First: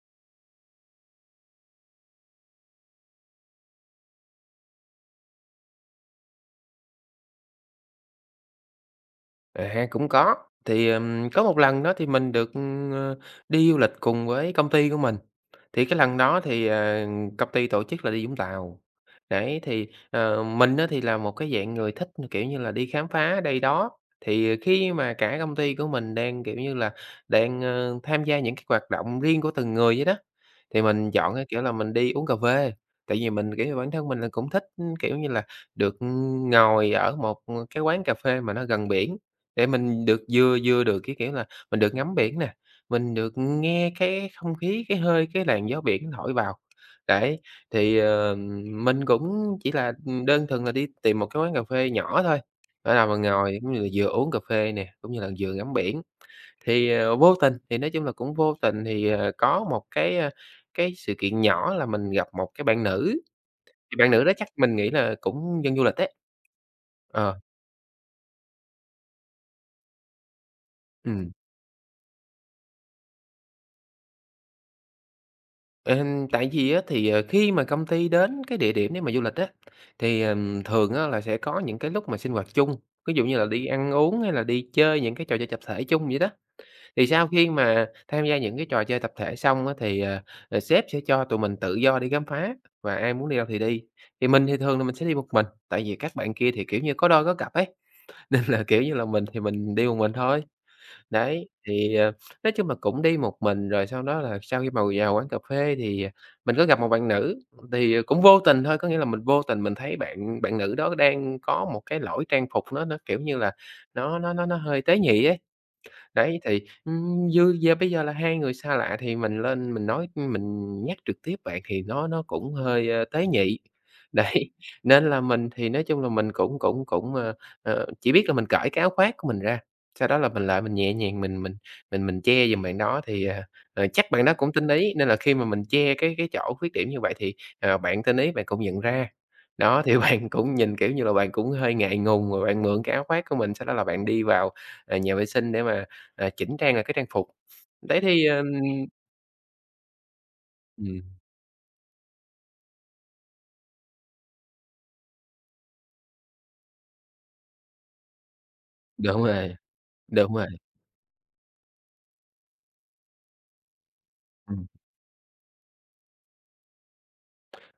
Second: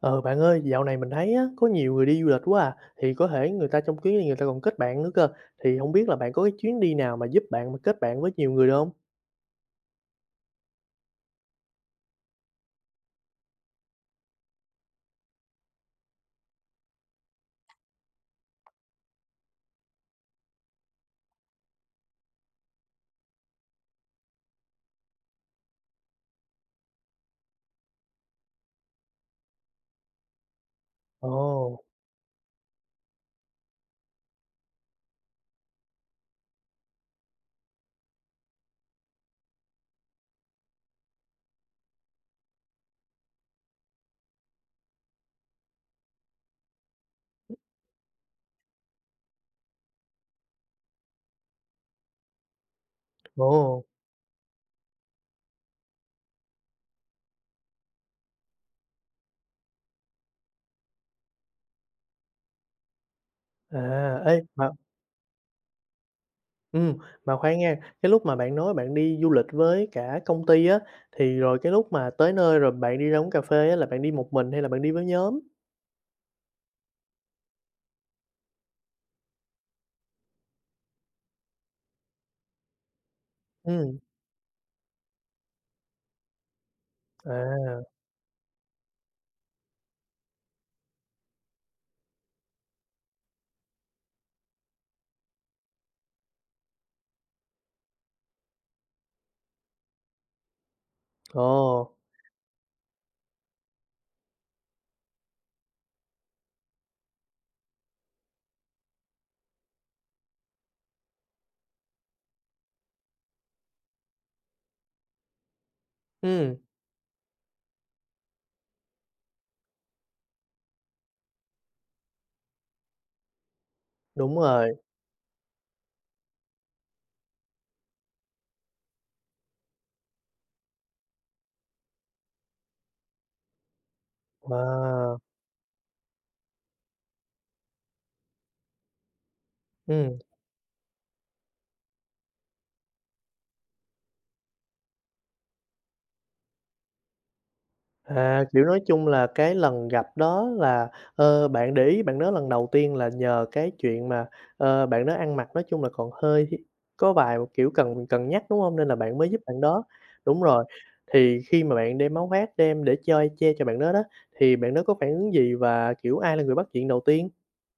Ờ, bạn ơi, dạo này mình thấy á, có nhiều người đi du lịch quá à, thì có thể người ta trong chuyến này người ta còn kết bạn nữa cơ, thì hổng biết là bạn có cái chuyến đi nào mà giúp bạn mà kết bạn với nhiều người được hông? À, cũng có, thì, ờm, có một lần đó thì mình được, ờ, đi du lịch cùng với công ty của mình, thì cái lần đó thì, ờ, công ty tổ chức là đi Vũng Tàu. Đấy, thì, ờ, mình á thì là một cái dạng người thích, kiểu như là, đi khám phá đây đó. Thì, ờ, khi mà cả công ty của mình đang, kiểu như là, đang, ơ, tham gia những cái hoạt động riêng của từng người vậy đó, thì mình chọn cái, kiểu là, Ồ. mình đi uống cà phê, tại vì mình, kiểu như, bản thân mình là cũng thích, kiểu như là, được ngồi ở một cái quán cà phê mà nó gần biển, để mình được vừa vừa được, cái kiểu là, mình được ngắm biển nè, mình được nghe cái không khí, cái hơi, cái làn gió biển thổi vào, đấy. Thì, ờ, mình cũng chỉ là đơn thuần là đi tìm một cái quán cà phê nhỏ thôi, để là mình ngồi cũng như Ồ. là vừa uống cà phê nè, cũng như là vừa ngắm biển. Thì, ờ, vô tình, thì, nói chung là, cũng vô tình thì, ờ, có một cái, a, cái sự kiện nhỏ là mình gặp một cái bạn nữ, thì bạn À. nữ đó Ê, chắc mà mình nghĩ là cũng dân du lịch đấy. Ừm, mà Ờ. khoan nha, cái lúc mà bạn nói bạn đi du lịch với cả công ty á, Ừm. thì rồi cái lúc mà tới nơi rồi bạn đi ra uống cà phê á, là bạn đi một mình hay là bạn đi với nhóm? Ừm, tại vì á thì khi mà công ty đến cái địa điểm nếu mà du lịch á, thì, ờm, thường á là sẽ có những cái lúc mà sinh hoạt chung, ví dụ như là đi ăn Ừm. uống hay là đi chơi những cái trò chơi tập thể chung vậy đó. Thì sau khi À. mà tham gia những cái trò chơi tập thể xong á, thì, ờ, ờ, sếp sẽ cho tụi mình tự do đi khám phá, và ai muốn đi đâu thì đi, thì mình thì thường là mình sẽ đi một mình, tại vì các bạn kia thì, kiểu như, có đôi có cặp ấy, nên là, kiểu như là, mình thì mình đi một mình thôi. Đấy, Ồ. thì, à, nói chung là cũng đi một mình rồi sau đó là sau khi mà vào quán cà phê thì mình có gặp một bạn nữ, thì cũng vô tình thôi, có nghĩa là mình vô tình mình thấy bạn bạn nữ đó đang có một cái lỗi trang phục nó nó, kiểu, như là nó nó nó nó hơi tế nhị ấy. Đấy Ừm. thì, ừm, như giờ bây giờ là hai người xa lạ thì mình lên mình nói mình nhắc trực tiếp vậy thì nó nó cũng hơi, ơ, tế nhị, Đúng đấy, rồi. nên là mình thì, nói chung là, mình cũng cũng cũng, à, à, chỉ biết là mình cởi cái áo khoác của mình ra, sau đó là mình lại mình nhẹ nhàng, mình mình mình mình che dùm bạn đó thì, à, à, chắc bạn đó cũng tinh ý, nên là Ờ. khi mà mình che cái cái chỗ khuyết điểm như vậy thì, ờ, bạn tinh ý bạn cũng nhận ra. Đó, thì Ừm. bạn cũng nhìn, kiểu như là, bạn cũng hơi ngại ngùng rồi bạn mượn cái áo khoác của mình sau đó là bạn đi vào, à, nhà vệ sinh để mà, à, chỉnh trang lại cái trang phục. Đấy thì, À, kiểu, nói ừm chung là, cái lần gặp đó là, Ừm. ờ, bạn để ý bạn đó lần đầu tiên là nhờ cái chuyện mà, ờ, bạn đó ăn mặc, nói chung là, còn hơi có vài, kiểu, cần cần nhắc, đúng hông? Nên là bạn Đúng mới giúp rồi, bạn đó, đúng đúng rồi. rồi, thì khi mà bạn đem áo khoác đem để chơi che cho bạn đó đó, thì Ừm. bạn đó có phản ứng gì và, kiểu, ai là người bắt chuyện đầu tiên?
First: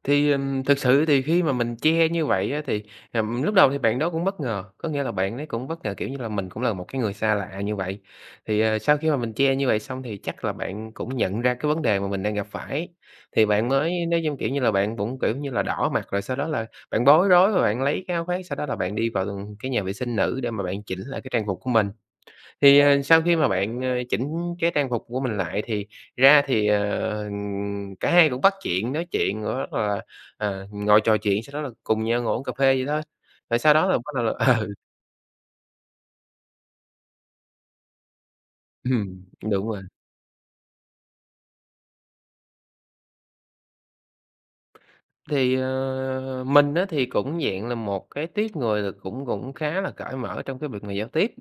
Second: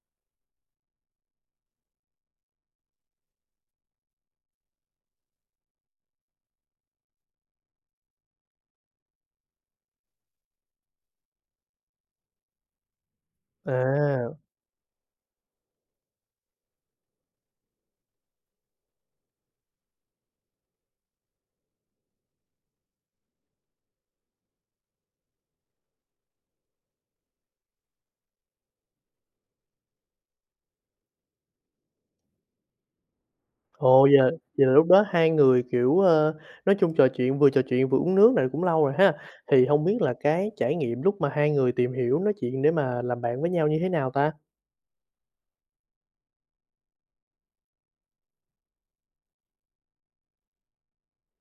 Thì, ờm, thực sự thì khi mà mình che như vậy á, thì, ừm, lúc đầu thì bạn đó cũng bất ngờ, có nghĩa là bạn ấy cũng bất ngờ, kiểu như là, mình cũng là một cái người xa lạ như vậy. Thì, ờ, sau khi mà mình che như vậy xong thì chắc là bạn cũng nhận ra cái vấn đề mà mình đang gặp phải, thì bạn mới, nói chung, À. kiểu như là, bạn cũng, kiểu như là, đỏ mặt, rồi sau đó là bạn bối rối và bạn lấy cái áo khoác, sau đó là bạn đi vào cái nhà vệ sinh nữ để mà bạn chỉnh lại cái trang phục của mình. Thì, ờ, sau khi mà bạn, ờ, chỉnh cái trang phục của mình lại thì ra thì, ờ, cả hai cũng bắt chuyện nói chuyện rất là, ờ, ngồi trò chuyện sau đó là cùng nhau ngồi uống cà phê vậy thôi, rồi sau đó là Ồ, vậy bắt đầu là là vậy ừ. là lúc đó hai người, kiểu, ờ, nói chung trò chuyện vừa trò chuyện vừa uống nước này cũng lâu rồi ha. Ừm, Thì đúng rồi. hông biết là cái trải nghiệm lúc mà hai người tìm hiểu nói chuyện để mà làm bạn với nhau như thế nào ta? Thì, ờ, mình á thì cũng dạng là một cái tuýp người là cũng cũng khá là cởi mở trong cái việc mà giao tiếp,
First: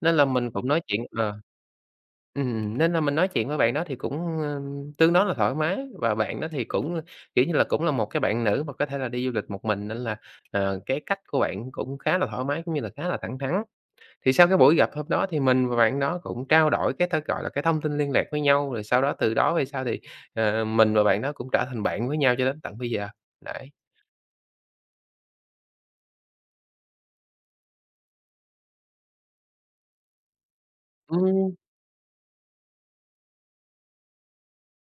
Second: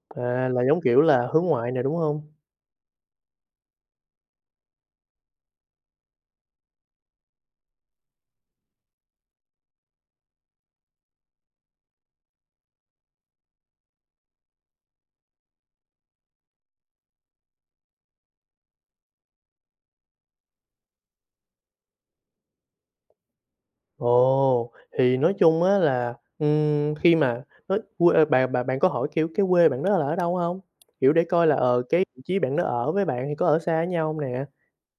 nên là À, mình là, cũng giống nói chuyện kiểu là, ờ, hướng ngoại nè, đúng hông? ừm, nên là mình nói chuyện với bạn đó thì cũng, ơ, tương đối là thoải mái và bạn đó thì cũng, kiểu như là, cũng là một cái bạn nữ mà có thể là đi du lịch một mình nên là, ờ, cái cách của bạn cũng khá là thoải mái, cũng như là khá là thẳng thắn. Thì sau cái buổi gặp hôm đó thì mình và bạn đó cũng trao đổi cái ta, gọi là, cái thông tin liên lạc với nhau, rồi sau đó từ đó về sau thì, ờ, mình và bạn đó cũng trở thành bạn với nhau cho đến tận bây giờ, đấy. Ồ, thì nói chung á là, ừm, khi mà ơ, quê bạn bạn bạn có hỏi, kiểu, cái quê bạn đó là ở đâu hông? Kiểu, để coi Ừm. là, ờ, cái vị trí bạn đó ở với bạn thì có ở xa với nhau hông nè?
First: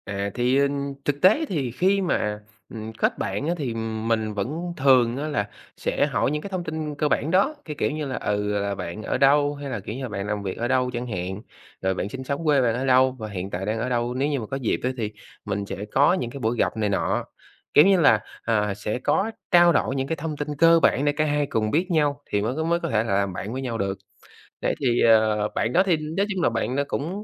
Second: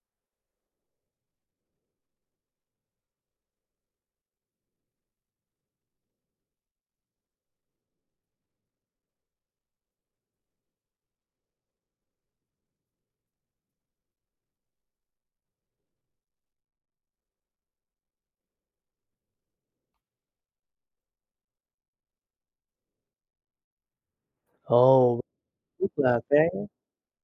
À, thì, ừm, thực tế thì khi mà, ừm, kết bạn á, thì mình vẫn thường á là sẽ hỏi những cái thông tin cơ bản đó, cái kiểu như là, ừ, là "bạn ở đâu?", hay là, kiểu như là, "bạn làm việc ở đâu?" chẳng hạn, rồi "bạn sinh sống ở quê bạn ở đâu và hiện tại đang ở đâu?", nếu như mà có dịp á thì mình sẽ có những cái buổi gặp này nọ. Kiểu như là, à, sẽ có trao đổi những cái thông tin cơ bản để cả hai cùng biết nhau thì mới có mới có thể là làm bạn với nhau được. Đấy thì, Ồ. ờ, bạn đó Tức thì là nói cái chung là bạn đó cũng,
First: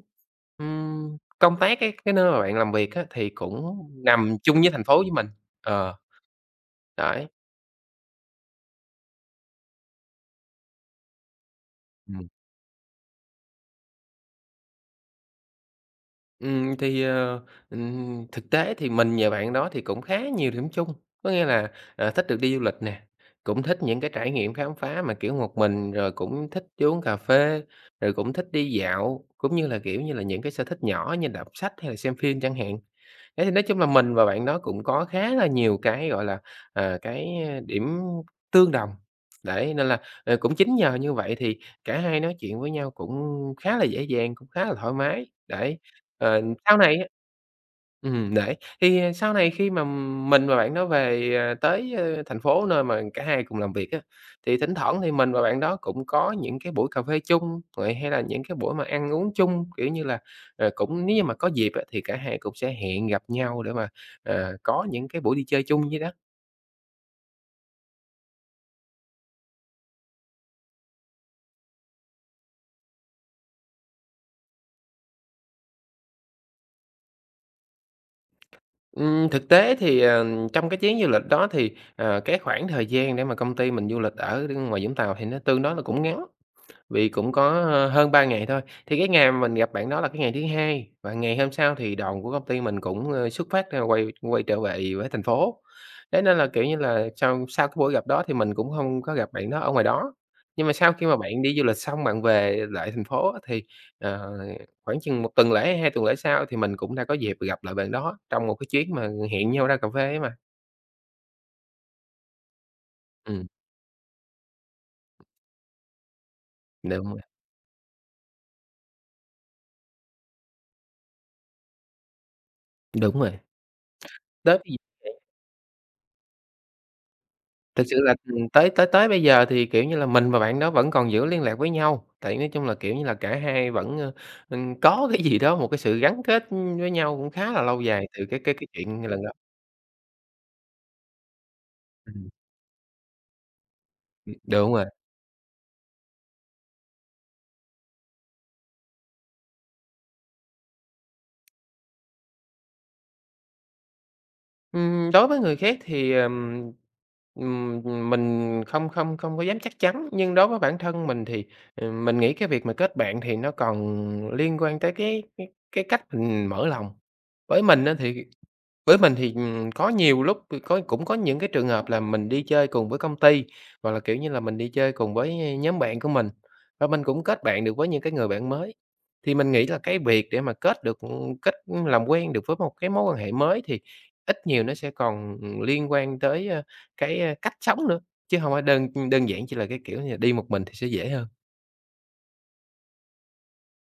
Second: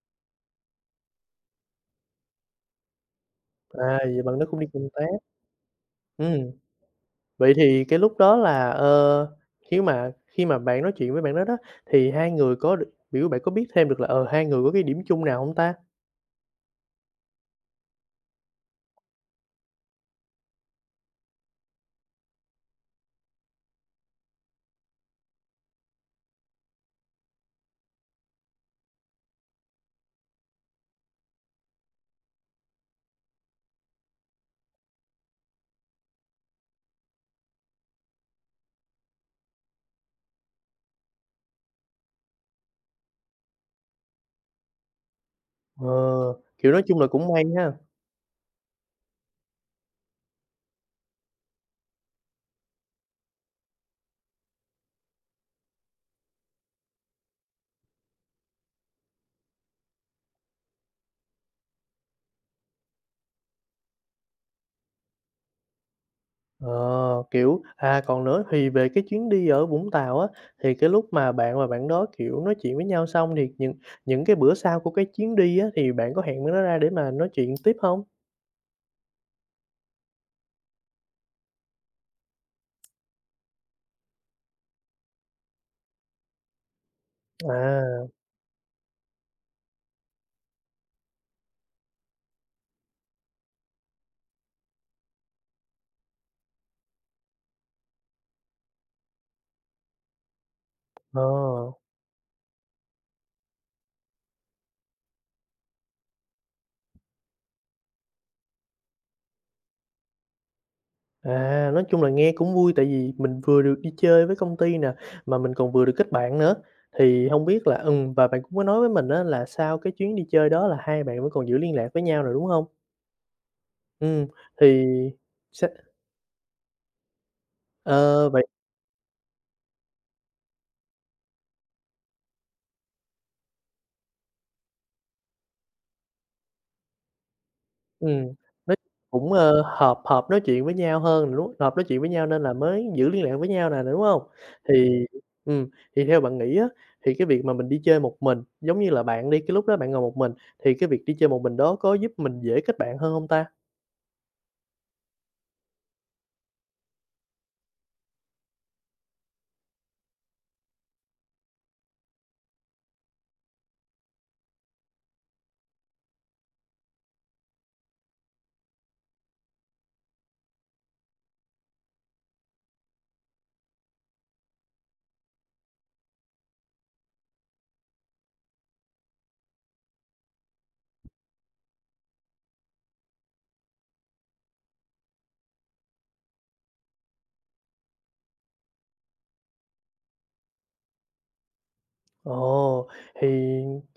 ừm, công tác cái cái nơi mà bạn làm việc á thì cũng À, vậy nằm bạn đó cũng chung đi với thành công phố tác. với mình, ờ. Ừm. Đấy. Vậy thì cái lúc đó là, ờ, khi mà khi mà bạn nói chuyện với bạn đó đó, thì Ừm. hai người có đ kiểu, bạn có biết thêm được là, ờ, hai người có cái điểm chung nào hông ta? Ừm, thì, ờ, ừm, thực tế thì mình và bạn đó thì cũng khá nhiều điểm chung, có nghĩa là, ờ, thích được đi du lịch nè, cũng thích những cái trải nghiệm khám phá mà, kiểu, một mình, rồi cũng thích đi uống cà phê, rồi cũng thích đi dạo, cũng như là, kiểu như là, những cái sở thích nhỏ như đọc sách hay là xem phim chẳng hạn, thế thì nói chung là mình và bạn đó cũng có khá là nhiều cái, gọi là, à, cái điểm tương đồng, đấy, nên là, à, cũng chính nhờ như vậy thì cả hai nói chuyện với nhau cũng khá là dễ dàng, cũng khá là thoải mái, đấy. Ờ, Ờ, kiểu, sau nói này chung á là cũng may ha. ừm, đấy, thì sau này khi mà mình và bạn đó về, ờ, tới, ơ, thành phố nơi mà cả hai cùng làm việc á, thì thỉnh thoảng thì mình và bạn đó cũng có những cái buổi cà phê chung vậy, hay là những cái buổi mà ăn uống chung, kiểu như là, rồi cũng nếu như mà có dịp á thì cả hai cũng sẽ hẹn gặp nhau để mà, ờ, có những cái buổi đi chơi chung vậy đó. Ờ, kiểu, à, còn nữa thì về cái chuyến đi ở Vũng Tàu á, thì cái lúc mà bạn và bạn đó, kiểu, nói chuyện với nhau xong thì những những cái bữa sau của cái chuyến đi á, thì bạn có hẹn bạn đó ra để mà nói chuyện tiếp hông? Ừm, thực tế thì, ờ, trong cái chuyến du lịch đó thì, ờ, cái khoảng thời gian để mà công ty mình du lịch ở ngoài Vũng Tàu thì nó tương đối nó cũng ngắn, vì cũng có À. hơn 3 ngày thôi. Thì cái ngày mà mình gặp bạn đó là cái ngày thứ hai, và ngày hôm sau thì đoàn của công ty mình cũng, ơ, xuất phát, a, quay quay trở về với thành phố. Thế nên là, kiểu như là, sau sau cái buổi gặp đó thì mình cũng hông có gặp bạn đó ở ngoài đó. Nhưng mà sau khi mà bạn đi du Ờ. lịch xong bạn về lại thành phố á thì, ờ, khoảng chừng 1 tuần lễ, 2 tuần lễ sau thì mình cũng đã có dịp gặp lại bạn đó, trong một cái chuyến mà hẹn nhau ra cà phê ấy mà. À, nói chung là nghe cũng vui tại vì mình Ừm. vừa được đi chơi với công ty nè, mà mình còn vừa được kết bạn nữa. Đúng rồi. Thì hông biết là ừm, và bạn cũng có nói với mình á là sau cái chuyến đi chơi đó là hai bạn vẫn còn giữ liên lạc với nhau rồi, đúng hông? Đúng rồi. Ừm, Tới bây thì giờ. [unintelligible] sẽ Thực sự là, Ờ, vậy ừm, tới tới tới bây giờ thì, kiểu như là, mình và bạn đó vẫn còn giữ liên lạc với nhau, tại nói chung là, kiểu như là, cả hai vẫn, a, ừm, có cái gì đó, một cái sự gắn kết với nhau cũng khá là lâu dài từ Ừm, cái cái cái nói chuyện lần gặp. cũng, a, hợp hợp nói chuyện với nhau hơn rồi đúng hợp nói chuyện với nhau Ừm. nên là mới giữ liên lạc với nhau nè nè, đúng hông? Ừm. Đúng rồi. Thì, ừm, thì theo bạn nghĩ á, thì cái việc mà mình đi chơi một mình, giống như là bạn đi, cái lúc đó bạn ngồi một mình thì cái việc đi chơi một mình đó có giúp mình dễ kết bạn hơn hông ta? Ừm, đối với người khác thì, ờ, ừm, ừm, mình không không không có dám chắc chắn, nhưng đối với bản thân mình thì mình nghĩ cái việc mà kết bạn thì nó còn liên quan tới cái cái cách mình mở lòng. Với mình á thì, với mình thì, ừm, có nhiều lúc cũng có những cái trường hợp là mình đi chơi cùng với công ty, hoặc là, kiểu như là, mình đi chơi cùng với, ơ, nhóm bạn của mình, và mình cũng kết bạn được với những cái người bạn mới. Thì mình nghĩ là cái việc để mà kết được kết làm quen được với một cái mối quan hệ mới thì ít nhiều nó sẽ còn liên quan tới, ơ, cái, ơ, cách sống nữa, chứ hông phải đơn đơn giản chỉ là cái, kiểu như, đi một mình thì sẽ dễ hơn. Ồ, thì,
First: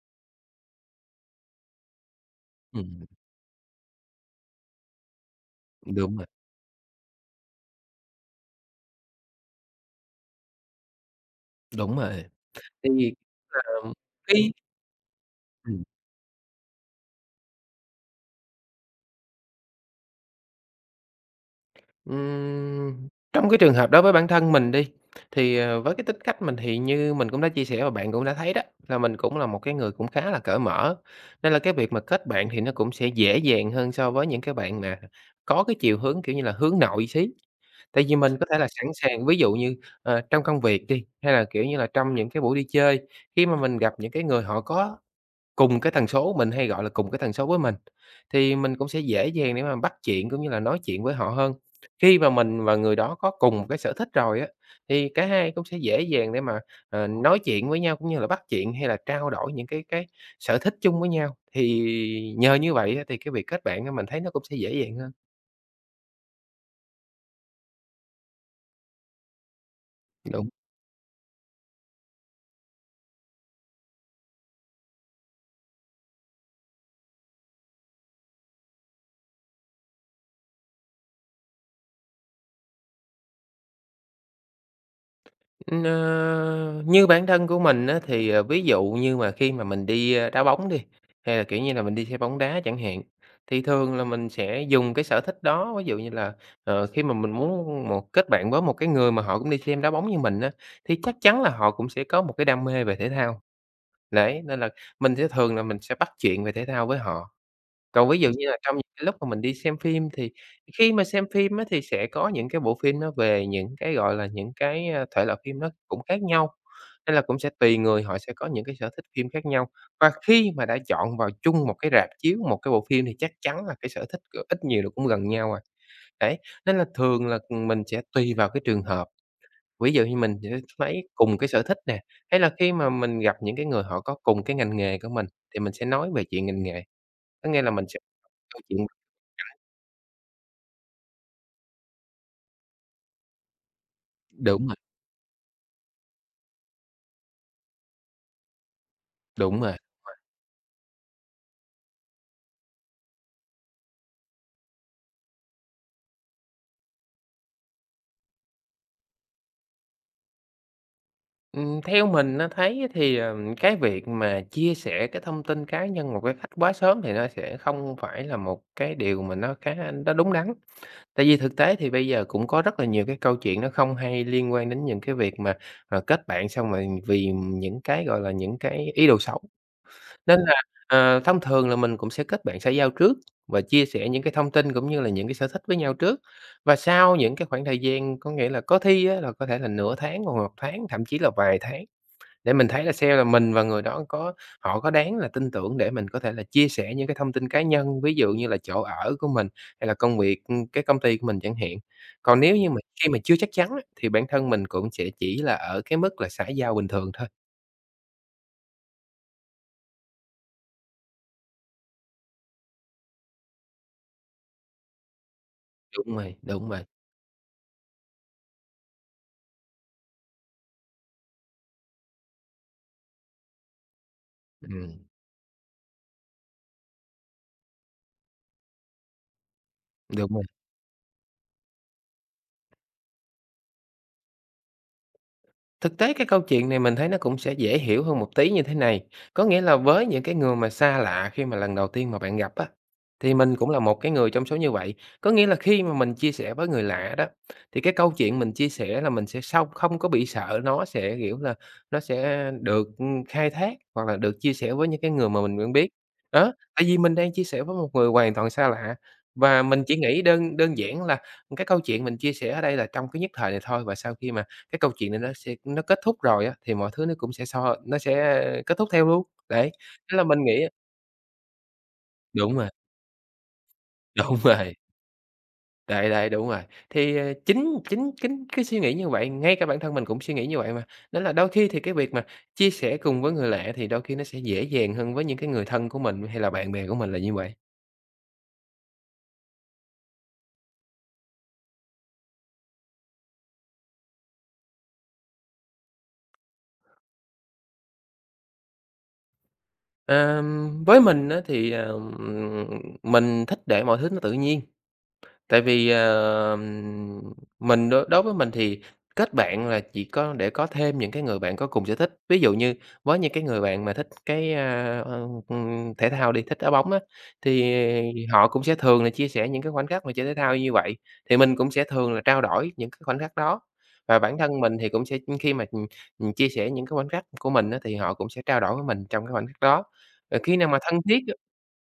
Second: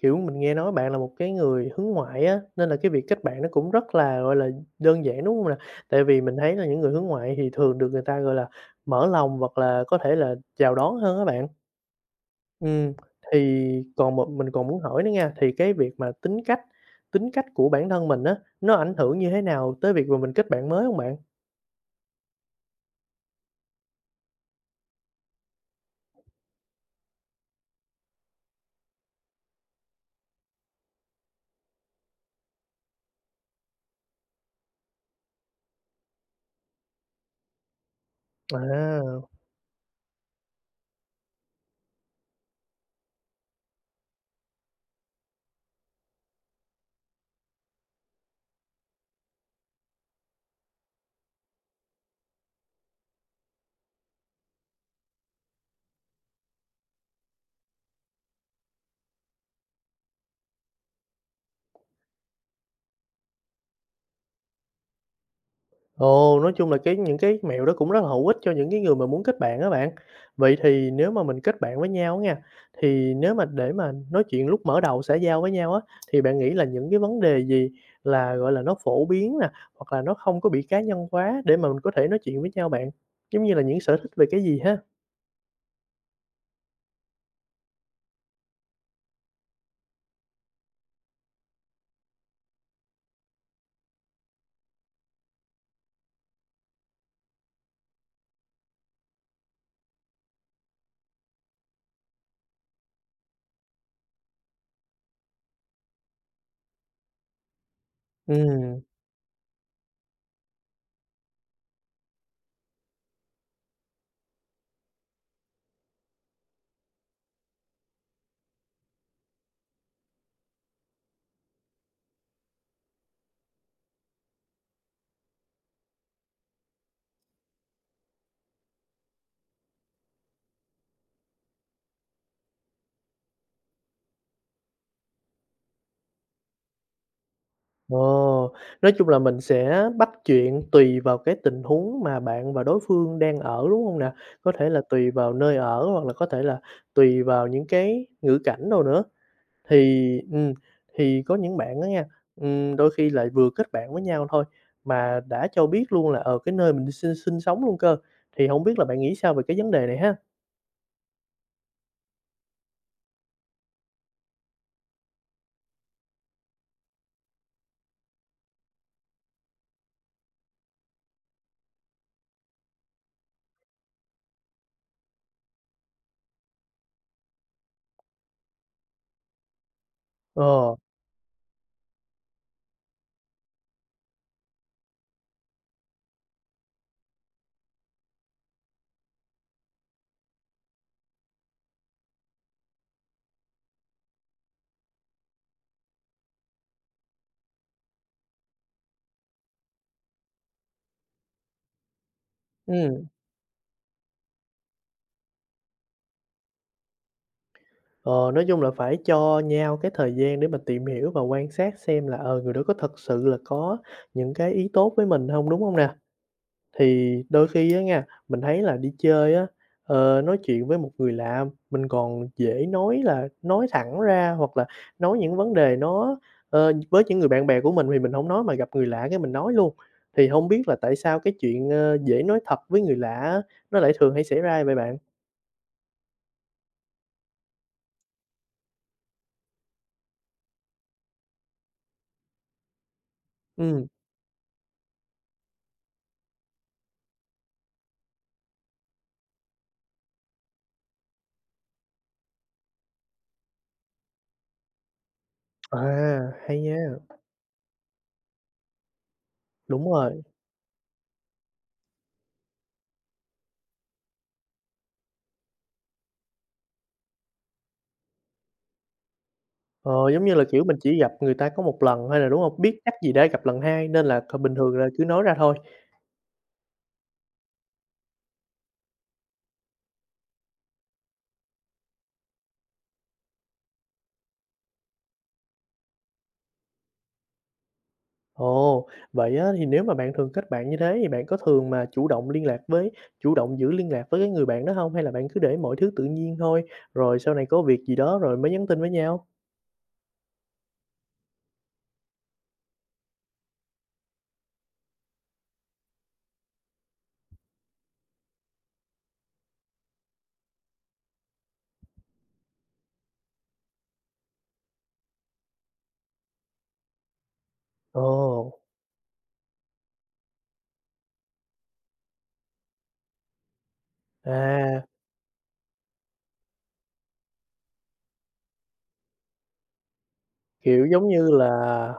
kiểu, mình nghe nói bạn là một cái người hướng ngoại á, nên là cái việc Ừm. kết bạn nó cũng rất là, gọi là, đơn giản, đúng hông nè? Tại Đúng vì rồi. mình thấy là những người hướng ngoại thì thường được người ta, gọi là, mở lòng hoặc là có thể là chào đón hơn á bạn. Đúng rồi, thì, Ừm, thì ờm, còn một mình cái còn muốn hỏi nữa nha, thì cái Ừm. việc mà tính cách tính cách của bản thân mình á, nó ảnh hưởng như thế nào tới việc mà mình kết bạn mới hông bạn? Ừm, trong cái trường hợp đối với bản thân mình đi, thì, ờ, với cái tính cách mình thì như mình cũng đã chia sẻ và bạn cũng đã thấy đó, là mình cũng là một cái người cũng khá là cởi mở, nên là cái việc mà kết bạn thì nó cũng sẽ dễ dàng hơn so với những cái bạn mà có cái chiều hướng, kiểu như là, hướng nội xí. Tại vì mình có thể là sẵn sàng Wow. ví dụ như, ờ, trong công việc đi, hay là, kiểu như là, trong những cái buổi đi chơi, khi mà mình gặp những cái người họ có cùng cái tần số mình hay gọi là cùng cái tần số với mình, thì mình cũng sẽ dễ dàng để mà bắt chuyện cũng như là nói chuyện với họ hơn. Khi mà mình và người đó có cùng một cái sở thích rồi á, thì cả hai cũng sẽ dễ dàng để mà, ờ, nói chuyện với nhau cũng như là bắt chuyện hay là trao đổi những cái cái sở thích chung với nhau thì nhờ như vậy á, thì cái việc kết bạn á mình thấy nó cũng sẽ dễ dàng hơn. Ồ, nói chung là cái những cái mẹo đó cũng rất là hữu ích cho những cái người mà muốn kết bạn á bạn. Đúng. Vậy thì nếu mà mình kết bạn với nhau á nha, thì nếu mà để mà nói chuyện lúc mở đầu xã giao với nhau á, thì bạn nghĩ là những cái vấn đề gì là, gọi là, nó phổ biến nè, hoặc là nó không có bị cá nhân quá để mà mình có thể nói chuyện với nhau bạn, giống như là những sở thích về cái gì ha? Ờ, như bản thân của mình á thì ví dụ như mà khi mà mình đi đá bóng đi, hay là, kiểu, như là mình đi xem bóng đá chẳng hạn, thì thường là mình sẽ dùng cái sở thích đó, ví dụ như là, ờ, khi mà mình muốn một kết bạn với một cái người mà họ cũng đi xem đá bóng như mình á, thì chắc chắn là họ cũng sẽ có một cái đam mê về thể thao. Đấy, nên là mình sẽ thường là mình sẽ bắt chuyện về thể thao với họ. Còn ví dụ như là trong những Ừm. cái lúc mà mình đi xem phim, thì khi mà xem phim á thì sẽ có những cái bộ phim nó về những cái, gọi là, những cái thể loại phim nó cũng khác nhau, nên là cũng sẽ tùy người họ sẽ có những cái sở thích phim khác nhau. Và khi mà đã chọn vào chung một cái rạp chiếu, một cái bộ phim thì chắc chắn là cái sở thích g ít nhiều là cũng gần nhau à. Đấy, nên là thường là mình sẽ tùy vào cái trường hợp. Ví dụ như mình sẽ lấy cùng cái sở thích nè, hay là khi mà mình gặp những cái người họ có cùng cái ngành nghề của mình thì mình sẽ nói về chuyện ngành nghề. Có nghĩa là mình sẽ Ồ. câu chuyện Nói chung là mình [unintelligible] sẽ bắt chuyện tùy vào cái tình huống mà bạn và đối phương đang ở, đúng hông nè? Có Đúng thể rồi. là tùy vào nơi ở hoặc là có thể là tùy vào những cái ngữ cảnh nào nữa. Đúng rồi. Thì, [unintelligible] ừm, thì có những bạn đó nha, ừm, đôi khi lại vừa kết bạn với nhau thôi mà đã cho biết luôn là, ờ, cái nơi mình sinh sinh sống luôn cơ, thì hổng biết là bạn nghĩ sao về cái vấn đề này ha? Ừm, theo mình, a, thấy thì, ờ, cái việc mà chia sẻ cái thông tin cá nhân một cái cách quá sớm thì nó sẽ không phải là một cái điều mà nó khá nó đúng đắn, tại vì thực tế thì bây giờ cũng có rất là nhiều cái câu chuyện nó không hay liên quan đến những cái việc mà, ờ, kết bạn xong rồi vì những cái, gọi là, những cái ý đồ xấu nên là, Ờ. ờ, thông thường là mình cũng sẽ kết bạn xã giao trước và chia sẻ những cái thông tin cũng như là những cái sở thích với nhau trước và sau những cái khoảng thời gian, có nghĩa là, có thi á là, có thể là nửa tháng hoặc là 1 tháng, thậm chí là vài tháng, để mình thấy là xe là mình và người đó có họ có đáng là tin tưởng để mình có thể là chia sẻ những cái thông tin cá nhân, ví dụ như là chỗ ở của mình hay là công việc, ưm, cái công ty của mình chẳng hạn, còn nếu như mà Ừm. khi mà chưa chắc chắn á thì bản thân mình cũng sẽ chỉ là ở cái mức là xã giao bình thường thôi. Ờ, nói chung là phải cho nhau cái thời gian để mà tìm hiểu và quan sát xem là, ờ, người đó có thật sự là có những cái ý tốt với mình hông, đúng hông nè? Đúng rồi, đúng vậy. Thì đôi khi á nha, mình thấy là đi chơi á, ờ, nói chuyện với một người lạ mình còn dễ nói là nói thẳng ra hoặc là Ừm. nói những vấn đề nó, ờ, với những người bạn bè của mình thì mình hổng nói mà gặp người lạ cái mình nói luôn, thì Đúng rồi. hông biết là tại sao cái chuyện, ơ, dễ nói thật với người lạ á, nó lại thường hay xảy ra vậy bạn? Thực tế cái câu chuyện này mình thấy nó cũng sẽ dễ hiểu hơn một tí như thế này, có nghĩa là với những cái người mà xa lạ khi mà lần đầu tiên mà bạn gặp á, thì mình cũng là Ừm. một cái người trong số như vậy, có nghĩa là khi mà mình chia sẻ với người lạ đó thì cái câu chuyện mình chia sẻ là mình sẽ sông không có bị sợ nó sẽ, kiểu là, nó sẽ được, ưm, khai thác hoặc là được chia sẻ với những cái người mà mình quen biết, À, đó, hay tại vì nha. mình đang chia sẻ với một người hoàn toàn xa lạ và mình Đúng chỉ nghĩ rồi. đơn đơn giản là cái câu chuyện mình chia sẻ ở đây là trong cái nhất thời này thôi và sau khi mà cái câu chuyện này nó sẽ nó kết thúc rồi á, thì mọi thứ nó cũng sẽ xoa nó sẽ kết thúc theo luôn. Đấy, Ờ, nên là giống như mình là, nghĩ kiểu, mình chỉ gặp người ta có một lần thôi à, đúng Đúng hông? rồi. Biết chắc gì đã gặp lần hai nên là th Đúng bình rồi. thường là cứ nói ra thôi. Đấy, đấy, đúng rồi thì, ờ, chính chính chính cái suy nghĩ như vậy ngay cả bản thân mình cũng suy nghĩ như vậy mà nên là đôi thi thì cái việc mà chia sẻ cùng với người lạ thì đôi khi nó sẽ dễ dàng hơn với những cái người thân của mình hay là bạn bè của mình là như vậy. Ồ. Vậy á thì nếu mà bạn thường kết bạn như thế thì bạn có thường mà chủ động liên lạc với chủ động giữ liên lạc với cái người bạn đó hông, hay là bạn cứ để mọi thứ tự nhiên thôi, rồi sau này có việc gì đó rồi mới nhắn tin với nhau? Ờm, với mình á, thì, ờm, mình thích để mọi thứ nó tự nhiên. Tại vì, ờ, mình đối với mình thì kết bạn là chỉ có để có thêm những cái người bạn có cùng sở thích. Ví dụ như với những cái người bạn mà thích cái, à, ưm, thể thao đi, thích đá bóng á, thì họ Ồ. cũng sẽ thường là chia sẻ những cái khoảnh khắc mà chơi thể thao như vậy, thì mình cũng sẽ thường là trao đổi những cái khoảnh khắc đó, và bản thân mình À. thì cũng sẽ khi mà chia sẻ những cái khoảnh khắc của mình á, thì họ cũng sẽ trao đổi với mình trong cái khoảnh khắc đó. Ờ, khi nào mà Kiểu, thân giống thiết như là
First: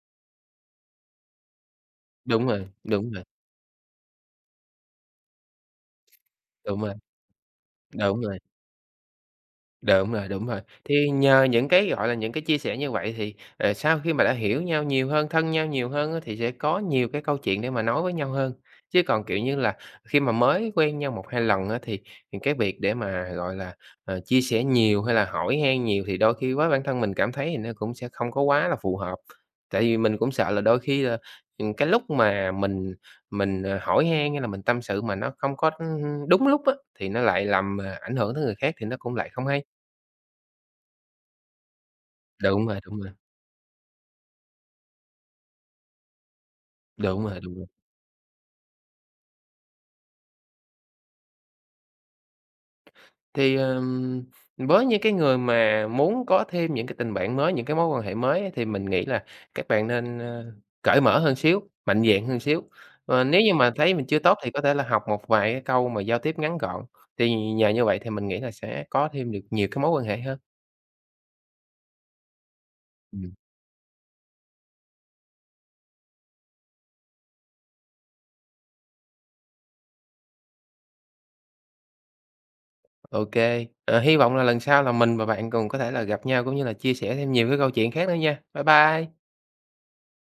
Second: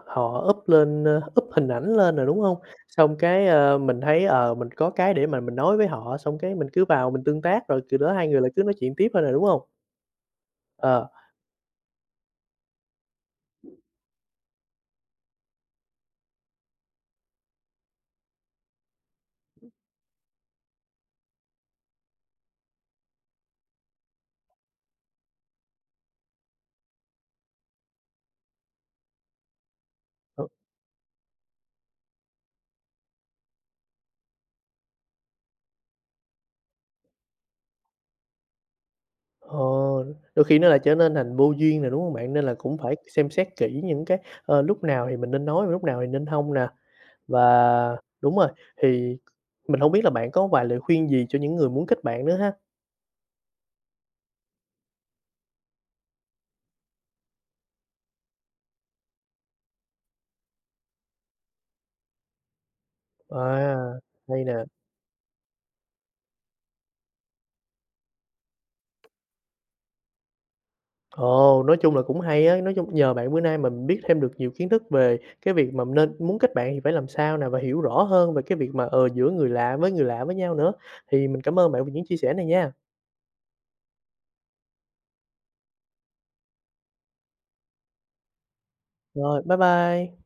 họ up lên up hình ảnh lên rồi, đúng Đúng hông? rồi, đúng Xong rồi. cái, ơ, mình thấy, ờ, mình có cái để mà mình nói với họ xong cái mình Đúng cứ rồi. vào mình tương tác rồi từ đó Đúng hai rồi. người lại cứ nói chuyện tiếp thôi nè, đúng hông? Đúng rồi, đúng rồi. Ờ. Thì nhờ những cái, gọi là, những cái chia sẻ như vậy thì, ờ, sau khi mà đã hiểu nhau nhiều hơn, thân nhau nhiều hơn thì sẽ có nhiều cái câu chuyện để mà nói với nhau hơn. Chứ còn, kiểu như là, khi mà mới quen nhau 1, 2 lần á thì cái việc để mà, gọi là, ờ, chia sẻ nhiều, hay là hỏi han nhiều thì đôi khi với bản thân mình cảm thấy nó cũng sẽ không có quá là phù hợp. Tại vì mình cũng sợ là đôi khi là, ư, cái lúc mà mình mình hỏi han hay là mình tâm sự mà nó không có đúng lúc á, thì nó lại làm ảnh hưởng tới người khác thì nó cũng lại không hay. Ồ. Đôi khi nó lại trở nên thành vô duyên nè, đúng hông bạn? Nên là Đúng cũng rồi, phải đúng rồi. xem xét kỹ những cái, ơ, lúc nào thì mình nên nói và lúc nào thì nên hông nè. Đúng rồi, Và đúng rồi. đúng rồi, thì mình hông biết là bạn có vài lời khuyên gì cho những người muốn kết bạn nữa ha? Thì, ờm, với những cái người mà muốn có thêm những cái tình bạn mới, những cái mối quan hệ mới thì mình nghĩ là các bạn nên, ơ, cởi mở hơn xíu, mạnh dạn hơn xíu. Ờ, nếu như mà thấy À, mình chưa tốt hay thì có nè. thể là học một vài cái câu mà giao tiếp ngắn gọn, thì nhờ như vậy thì mình nghĩ là sẽ có thêm được nhiều cái mối quan hệ hơn. Ồ. Nói chung là cũng hay á, nói chung nhờ Ừm. bạn bữa nay mình biết thêm được nhiều kiến thức về cái việc mà nên muốn kết bạn thì phải làm sao nè và hiểu rõ hơn về cái việc mà, ờ, giữa người lạ với người lạ với nhau nữa, thì mình cảm ơn bạn về những chia sẻ này nha. Ô kê, ờ, hy vọng là lần sau là mình và bạn cùng có thể là gặp nhau cũng như là chia sẻ thêm nhiều cái câu chuyện khác nữa nha. Bye bye. Rồi, bye bye.